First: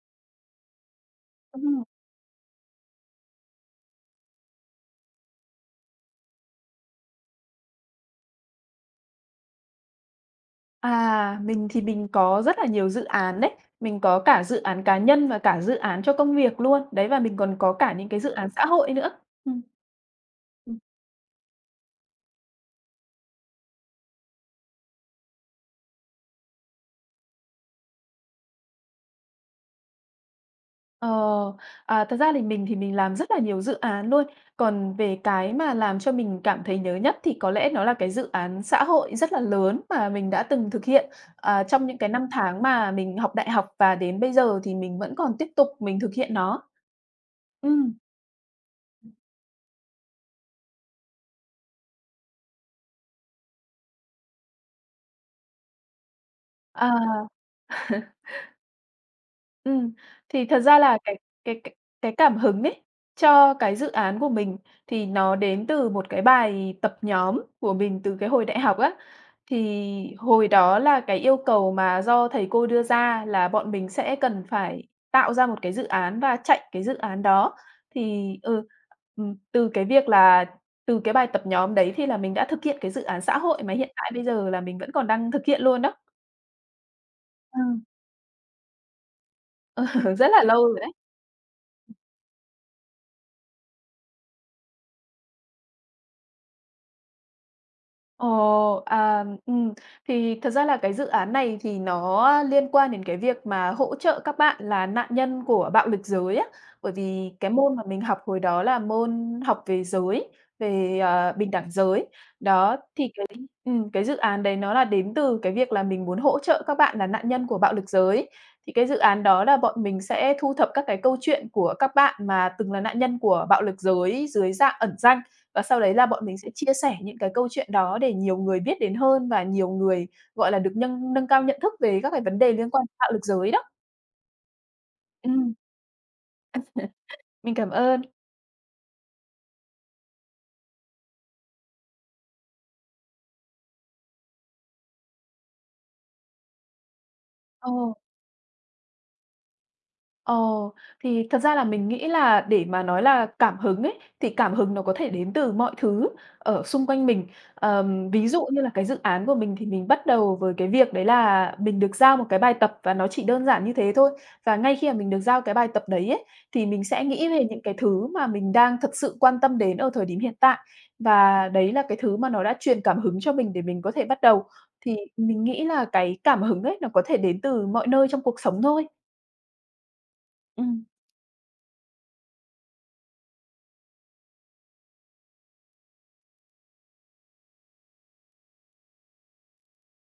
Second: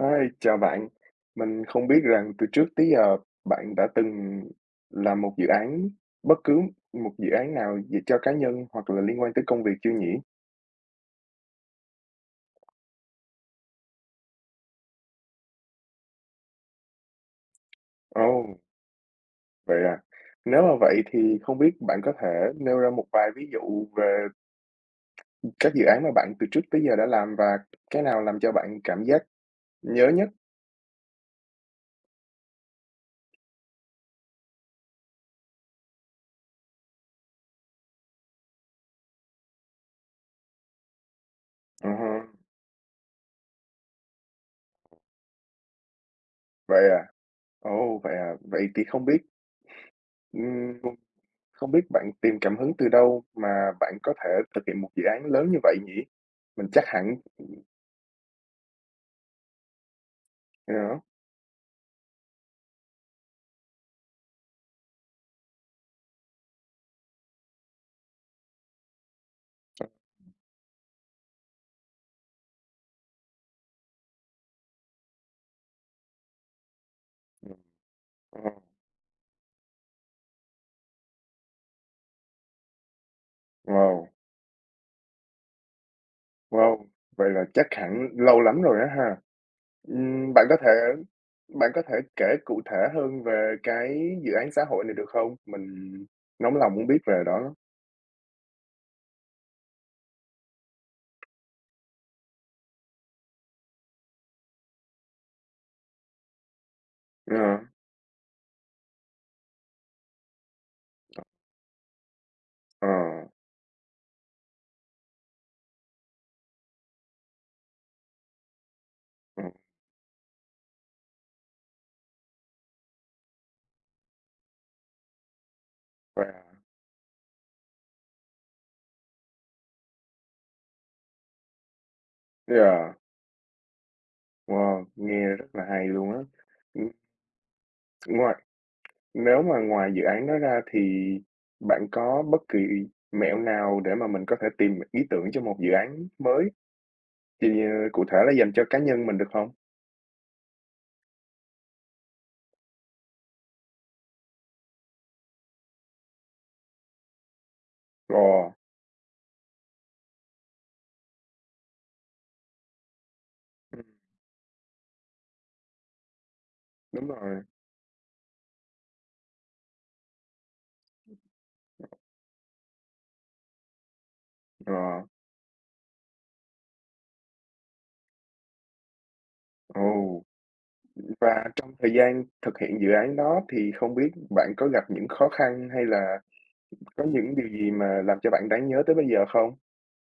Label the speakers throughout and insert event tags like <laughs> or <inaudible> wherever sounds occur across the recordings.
Speaker 1: Hi, chào bạn. Mình
Speaker 2: Ừm.
Speaker 1: không biết rằng từ trước tới giờ bạn đã từng làm một dự án, bất cứ một dự án nào về cho cá nhân hoặc là liên quan tới công việc chưa nhỉ?
Speaker 2: À, mình thì mình có rất là nhiều dự án đấy. Mình có cả dự án cá nhân và cả dự án cho công việc luôn. Đấy, và mình còn có cả những cái dự án
Speaker 1: Ồ,
Speaker 2: xã hội nữa. Ừm.
Speaker 1: vậy à. Nếu mà
Speaker 2: Ừm.
Speaker 1: vậy thì không biết bạn có thể nêu ra một vài ví dụ về các dự án mà bạn từ trước tới giờ đã làm và cái nào làm cho bạn cảm giác nhớ nhất?
Speaker 2: Ờ, à, thật ra thì mình làm rất là nhiều dự án luôn. Còn về cái mà làm cho mình cảm thấy nhớ nhất thì có lẽ nó là cái dự án xã hội rất là lớn mà mình đã từng thực hiện, à, trong
Speaker 1: Ờ,
Speaker 2: những cái năm tháng mà mình học đại học và đến bây giờ thì mình vẫn còn tiếp tục mình thực hiện nó.
Speaker 1: vậy à.
Speaker 2: Ừm,
Speaker 1: Ồ, vậy à. Vậy thì ừm Không biết bạn tìm cảm hứng từ đâu mà bạn có thể thực hiện một dự án lớn như vậy nhỉ? Mình chắc hẳn
Speaker 2: à. Ừm, thì thật ra là
Speaker 1: đó.
Speaker 2: cái cái cái cảm hứng ấy, cho cái dự án của mình thì nó đến từ một cái bài tập nhóm của mình từ cái hồi đại học á. Thì hồi đó là cái yêu cầu mà do thầy cô đưa ra là bọn mình sẽ cần phải tạo ra một cái dự án và chạy cái dự án đó. Thì,
Speaker 1: Ờ,
Speaker 2: ừm, từ cái việc là từ cái bài tập nhóm đấy thì là mình đã thực hiện cái dự án xã hội mà hiện
Speaker 1: wow,
Speaker 2: tại bây giờ là mình vẫn còn đang thực hiện luôn đó.
Speaker 1: wow, vậy là chắc
Speaker 2: Ừm.
Speaker 1: hẳn lâu lắm rồi á ha.
Speaker 2: <laughs> Rất
Speaker 1: Ừm,
Speaker 2: là
Speaker 1: bạn có
Speaker 2: lâu
Speaker 1: thể
Speaker 2: rồi đấy.
Speaker 1: bạn có thể kể cụ thể hơn về cái dự án xã hội này được không? Mình nóng lòng muốn biết về đó lắm.
Speaker 2: Ồ, à, thì thật ra là cái dự án này thì nó liên quan đến cái việc mà hỗ trợ các bạn là nạn nhân của bạo lực giới á. Bởi vì
Speaker 1: Ờ,
Speaker 2: cái môn mà mình học hồi đó là môn học về giới, về, bình đẳng giới. Đó,
Speaker 1: ờ,
Speaker 2: thì cái dự án đấy nó là đến từ cái việc là mình muốn hỗ trợ các bạn là nạn nhân của bạo lực giới. Thì cái dự án đó là bọn mình sẽ thu thập các cái câu chuyện của các bạn mà từng là nạn nhân của bạo lực giới dưới dạng ẩn danh. Và sau đấy là
Speaker 1: ờ,
Speaker 2: bọn
Speaker 1: wow,
Speaker 2: mình sẽ chia sẻ những cái câu chuyện đó để nhiều người biết đến hơn và nhiều người, gọi là, được nâng nâng cao nhận thức về các cái vấn đề liên quan
Speaker 1: yeah,
Speaker 2: đến bạo lực giới đó.
Speaker 1: wow, nghe rất
Speaker 2: Ừm.
Speaker 1: là hay luôn á. Ừm,
Speaker 2: Mình cảm ơn.
Speaker 1: ngoài Nếu mà ngoài dự án đó ra thì bạn có bất kỳ mẹo nào để mà mình có thể tìm ý tưởng cho một dự án mới, thì,
Speaker 2: Ờ.
Speaker 1: cụ thể là dành cho cá nhân mình được không?
Speaker 2: Ồ, thì thật ra là mình nghĩ là để mà nói là cảm hứng ấy, thì cảm hứng nó có thể đến từ mọi thứ ở xung quanh mình. Ví dụ
Speaker 1: Ồ,
Speaker 2: như là cái dự án của mình thì mình bắt đầu với cái việc đấy là mình được giao một cái bài tập và nó chỉ đơn giản như
Speaker 1: ừm,
Speaker 2: thế thôi. Và ngay khi mà mình được giao cái bài tập đấy ấy, thì mình sẽ
Speaker 1: đúng
Speaker 2: nghĩ
Speaker 1: rồi,
Speaker 2: về những cái thứ mà mình đang thật sự quan tâm đến ở thời điểm hiện tại. Và đấy là cái thứ mà nó đã truyền cảm hứng cho mình để mình có thể bắt đầu.
Speaker 1: ờ,
Speaker 2: Thì mình nghĩ là cái cảm hứng ấy nó có thể đến từ mọi nơi trong cuộc sống thôi.
Speaker 1: ồ,
Speaker 2: Ừ.
Speaker 1: và trong thời gian thực hiện dự án đó thì không biết bạn có gặp những khó khăn hay là có những điều gì mà làm cho bạn đáng nhớ tới bây giờ không?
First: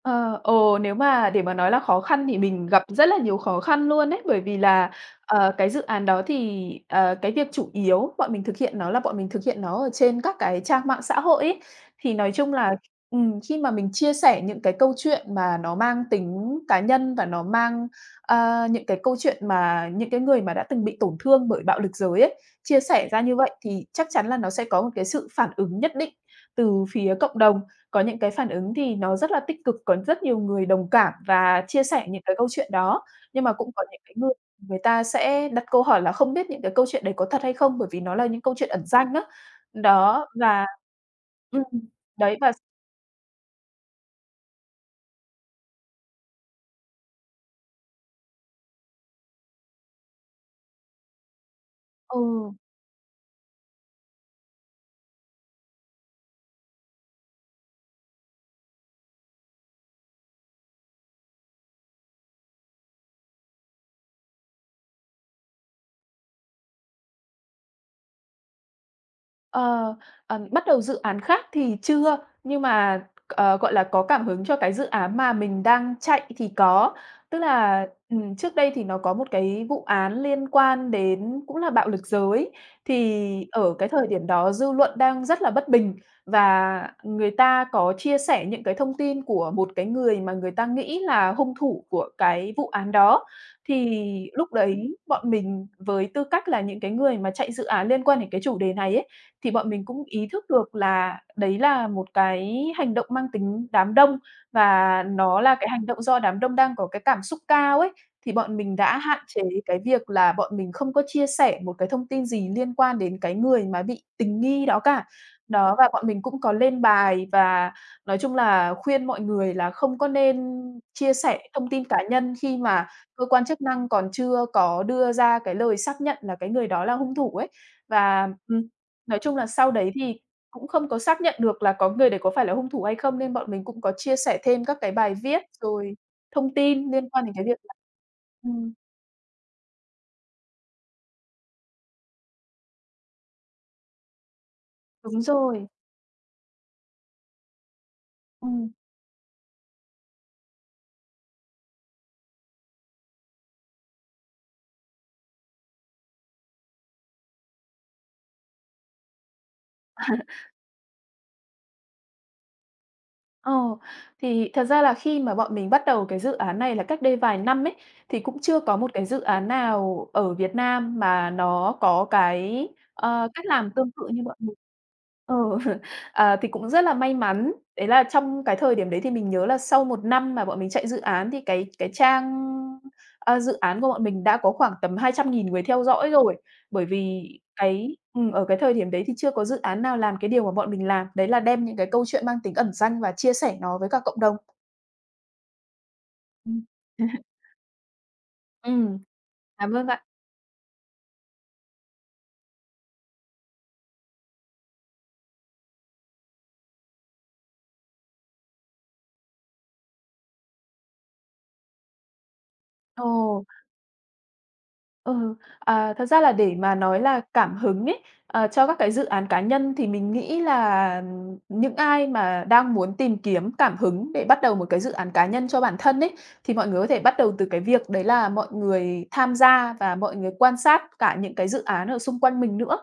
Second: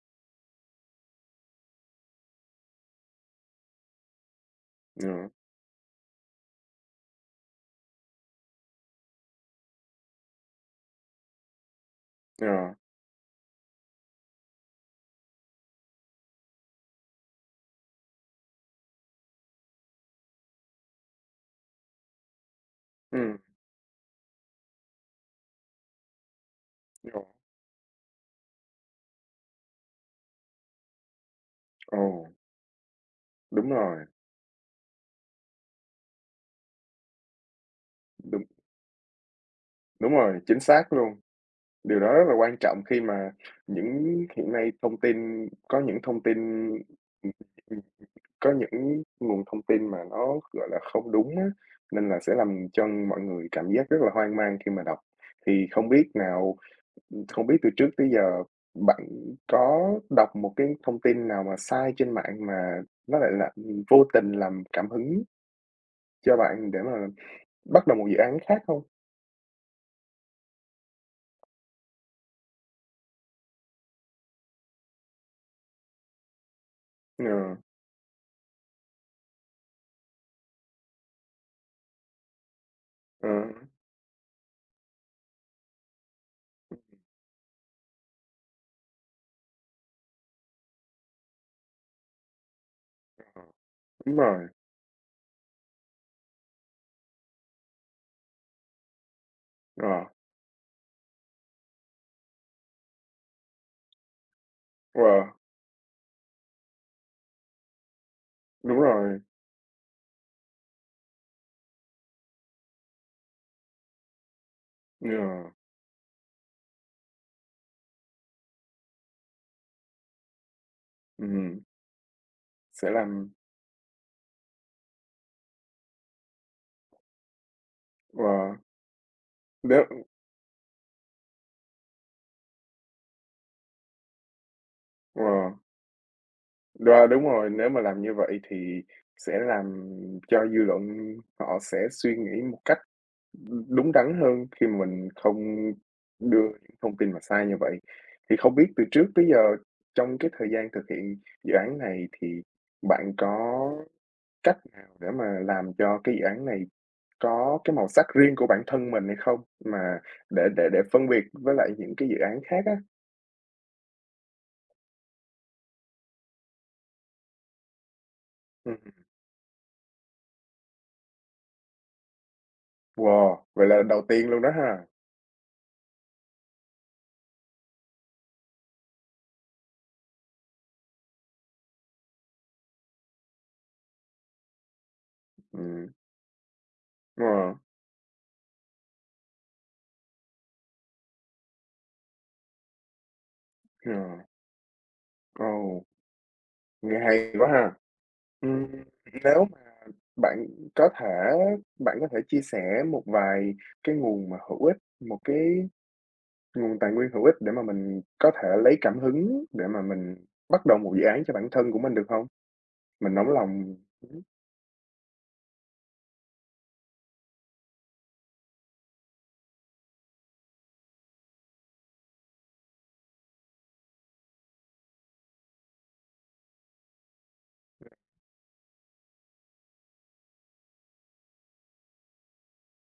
Speaker 2: Ờ, ồ, nếu mà để mà nói là khó khăn thì mình gặp rất là nhiều khó khăn luôn ấy, bởi vì là,
Speaker 1: Ờ,
Speaker 2: cái dự án đó thì, cái việc chủ yếu bọn mình thực hiện nó là bọn mình thực hiện nó ở trên các cái trang mạng xã hội ấy. Thì nói
Speaker 1: ờ,
Speaker 2: chung là, khi mà mình chia sẻ những cái câu chuyện mà nó mang tính cá nhân và nó mang, những cái câu chuyện mà những cái người mà đã từng bị tổn thương bởi bạo lực giới ấy, chia sẻ ra như
Speaker 1: ừm,
Speaker 2: vậy thì chắc chắn là nó sẽ có một cái sự phản ứng nhất định từ phía
Speaker 1: ồ,
Speaker 2: cộng đồng. Có những cái phản ứng thì nó rất là tích cực, có rất nhiều người đồng cảm và chia
Speaker 1: ồ,
Speaker 2: sẻ những cái câu chuyện đó, nhưng mà cũng
Speaker 1: đúng
Speaker 2: có
Speaker 1: rồi,
Speaker 2: những cái người, người ta sẽ đặt câu hỏi là không biết những cái câu chuyện đấy có thật hay không, bởi vì nó là những
Speaker 1: đúng,
Speaker 2: câu chuyện ẩn danh á.
Speaker 1: đúng
Speaker 2: Đó,
Speaker 1: rồi, chính
Speaker 2: và
Speaker 1: xác luôn.
Speaker 2: ừm,
Speaker 1: Điều đó rất là
Speaker 2: đấy và
Speaker 1: quan trọng khi mà những hiện nay thông tin có những thông tin, ừm, ừm, có những nguồn thông tin mà nó, gọi là, không đúng á, nên là sẽ
Speaker 2: ừ.
Speaker 1: làm cho mọi người cảm giác rất là hoang mang khi mà đọc. Thì không biết từ trước tới giờ bạn có đọc một cái thông tin nào mà sai trên mạng mà nó lại là, vô tình làm cảm hứng cho bạn để mà bắt đầu một dự án khác không?
Speaker 2: Ờ, bắt đầu dự án khác thì chưa, nhưng mà, gọi là, có cảm hứng cho cái dự án mà mình đang chạy thì có.
Speaker 1: Ờ,
Speaker 2: Tức là, trước đây thì nó có một cái vụ án liên quan đến cũng là bạo lực giới, thì
Speaker 1: ờ,
Speaker 2: ở cái thời điểm đó dư luận đang rất là bất bình và người ta có chia sẻ những cái thông tin của một cái người mà người ta nghĩ là hung thủ của cái vụ án đó.
Speaker 1: ờ, đúng
Speaker 2: Thì
Speaker 1: rồi,
Speaker 2: lúc đấy bọn mình với tư cách là những cái người mà chạy dự án liên quan đến cái chủ đề này ấy, thì bọn mình
Speaker 1: ờ,
Speaker 2: cũng ý thức được là đấy là một cái hành động mang tính đám đông và
Speaker 1: ờ,
Speaker 2: nó là cái hành động do đám đông đang có cái cảm xúc cao ấy. Thì bọn mình
Speaker 1: đúng
Speaker 2: đã hạn
Speaker 1: rồi.
Speaker 2: chế cái việc là bọn mình không có chia sẻ một cái thông tin gì liên quan đến cái người mà bị tình nghi đó cả.
Speaker 1: Yeah,
Speaker 2: Đó, và bọn mình cũng có lên bài và nói chung là khuyên mọi người là không có nên chia sẻ
Speaker 1: ừm,
Speaker 2: thông tin cá nhân khi mà
Speaker 1: sẽ
Speaker 2: cơ
Speaker 1: làm,
Speaker 2: quan chức năng còn chưa có đưa ra cái lời xác nhận là cái người đó là hung thủ ấy. Và
Speaker 1: wow,
Speaker 2: nói chung là sau
Speaker 1: nếu,
Speaker 2: đấy thì cũng không có xác nhận được là có người đấy có phải là hung thủ hay không, nên bọn mình cũng có chia sẻ thêm các cái bài viết
Speaker 1: wow,
Speaker 2: rồi thông tin
Speaker 1: wow,
Speaker 2: liên quan
Speaker 1: đúng
Speaker 2: đến cái
Speaker 1: rồi,
Speaker 2: việc
Speaker 1: nếu
Speaker 2: là
Speaker 1: mà làm như vậy
Speaker 2: ừm,
Speaker 1: thì sẽ làm cho dư luận họ sẽ suy nghĩ một cách, đúng đắn hơn khi mà mình
Speaker 2: đúng
Speaker 1: không
Speaker 2: rồi,
Speaker 1: đưa những thông tin mà sai như vậy. Thì không biết
Speaker 2: ừm.
Speaker 1: từ trước tới giờ trong cái thời gian thực hiện dự án này thì bạn có cách nào để mà làm cho cái dự án này có cái màu sắc riêng của bản thân mình hay không? Mà để phân biệt với lại những cái dự án khác á.
Speaker 2: Ồ, thì thật ra là khi mà bọn mình bắt đầu cái dự án này là cách đây vài năm ấy, thì cũng chưa có
Speaker 1: Ừm,
Speaker 2: một cái dự án nào ở Việt Nam mà nó có cái,
Speaker 1: wow,
Speaker 2: cách
Speaker 1: vậy
Speaker 2: làm
Speaker 1: là lần
Speaker 2: tương
Speaker 1: đầu
Speaker 2: tự như
Speaker 1: tiên
Speaker 2: bọn
Speaker 1: luôn đó
Speaker 2: mình.
Speaker 1: ha?
Speaker 2: Ờ, <laughs> à, thì cũng rất là may mắn, đấy là trong cái thời điểm đấy thì mình nhớ là sau một năm mà bọn mình chạy dự án thì dự án của bọn mình đã có khoảng tầm 200.000 người theo
Speaker 1: Ừm,
Speaker 2: dõi rồi. Bởi
Speaker 1: ờ,
Speaker 2: vì cái ở cái thời điểm đấy thì chưa có dự án nào làm cái điều mà bọn mình làm, đấy là đem những cái câu chuyện mang tính ẩn danh và chia sẻ nó với
Speaker 1: ờ,
Speaker 2: cả cộng đồng.
Speaker 1: ồ,
Speaker 2: Ừm.
Speaker 1: nghe
Speaker 2: <laughs>
Speaker 1: hay quá ha. Ừm,
Speaker 2: Ừm.
Speaker 1: nếu mà
Speaker 2: Cảm ơn bạn.
Speaker 1: bạn có thể bạn có thể chia sẻ một vài cái nguồn mà hữu ích, một cái nguồn tài nguyên hữu ích để mà mình có thể lấy cảm hứng để mà mình bắt đầu một dự án cho bản thân của mình được không? Mình nóng
Speaker 2: Ồ.
Speaker 1: lòng.
Speaker 2: Ừ, à, thật ra là để mà nói là cảm hứng ấy, cho các cái dự án cá nhân thì mình nghĩ là những ai mà đang muốn tìm kiếm cảm hứng để bắt đầu một cái dự án cá nhân cho bản thân ấy, thì mọi người có thể bắt đầu từ cái việc đấy là mọi người tham gia và mọi người quan sát cả những cái dự án ở xung quanh mình nữa.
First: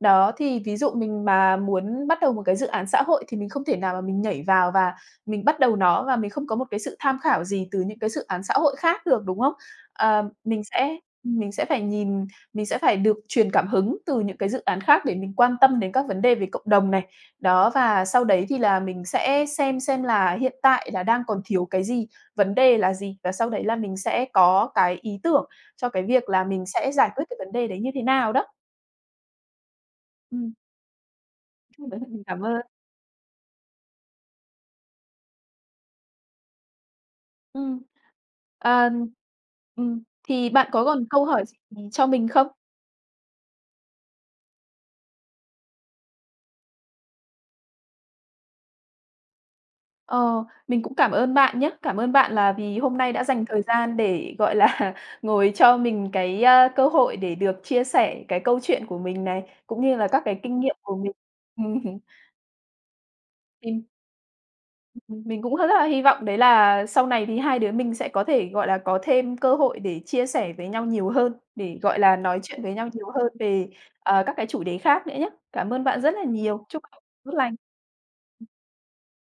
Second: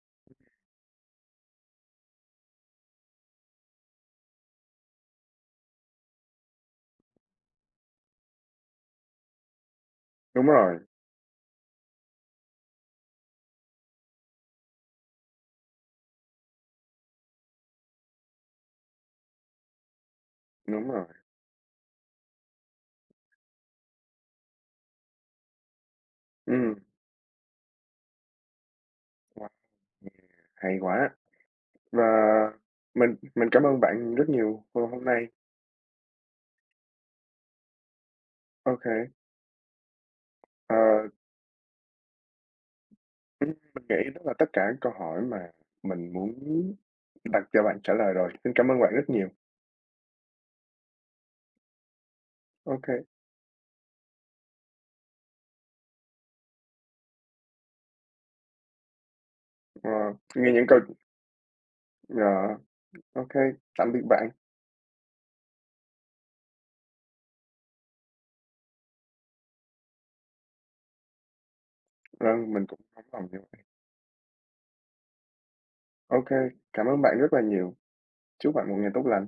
Speaker 2: Đó, thì ví dụ mình mà muốn bắt đầu một cái dự án xã hội thì mình không thể nào mà mình nhảy vào và mình bắt đầu nó và mình không có một cái sự tham khảo gì từ những cái dự án xã hội khác được, đúng không? Ờ,
Speaker 1: Đúng rồi,
Speaker 2: mình sẽ phải nhìn mình sẽ phải được truyền cảm hứng từ những cái dự án khác để mình quan tâm đến các vấn đề về cộng đồng này. Đó, và sau đấy thì là mình sẽ xem là hiện tại
Speaker 1: đúng
Speaker 2: là
Speaker 1: rồi,
Speaker 2: đang còn thiếu cái gì, vấn đề là gì, và sau đấy là mình sẽ có cái ý tưởng cho cái việc là mình
Speaker 1: ừm,
Speaker 2: sẽ giải quyết cái vấn đề đấy như thế nào đó.
Speaker 1: wow,
Speaker 2: Ừm.
Speaker 1: hay quá. Và
Speaker 2: <laughs> Mình cảm ơn.
Speaker 1: mình cảm ơn bạn rất nhiều hôm hôm nay.
Speaker 2: Ừm.
Speaker 1: Ok.
Speaker 2: Ờ, ừm, thì bạn
Speaker 1: Ờ.
Speaker 2: có còn câu hỏi gì cho mình không?
Speaker 1: Mình nghĩ đó là tất cả câu hỏi mà mình muốn đặt cho bạn trả lời rồi. Xin cảm ơn bạn rất nhiều.
Speaker 2: Ờ, mình cũng cảm ơn bạn nhé. Cảm ơn bạn là vì
Speaker 1: Ok.
Speaker 2: hôm nay đã dành thời gian để, gọi là, <laughs> ngồi cho mình cái, cơ hội để được chia sẻ cái câu chuyện của mình này, cũng
Speaker 1: Ờ,
Speaker 2: như là các cái
Speaker 1: nghe
Speaker 2: kinh
Speaker 1: những
Speaker 2: nghiệm
Speaker 1: câu,
Speaker 2: của mình. <laughs> Ừm
Speaker 1: ờ, ô,
Speaker 2: thì
Speaker 1: tạm biệt bạn.
Speaker 2: mình cũng rất là hy vọng đấy là sau này thì hai đứa mình sẽ có thể, gọi là, có thêm cơ hội để chia sẻ với nhau nhiều hơn, để, gọi là, nói
Speaker 1: Vâng,
Speaker 2: chuyện
Speaker 1: mình
Speaker 2: với
Speaker 1: cũng
Speaker 2: nhau
Speaker 1: không
Speaker 2: nhiều
Speaker 1: lòng
Speaker 2: hơn
Speaker 1: nhiều.
Speaker 2: về, các cái chủ đề khác nữa nhé. Cảm ơn bạn rất là
Speaker 1: Ok,
Speaker 2: nhiều. Chúc
Speaker 1: cảm
Speaker 2: bạn
Speaker 1: ơn bạn
Speaker 2: tốt
Speaker 1: rất là
Speaker 2: lành.
Speaker 1: nhiều. Chúc bạn một ngày tốt lành.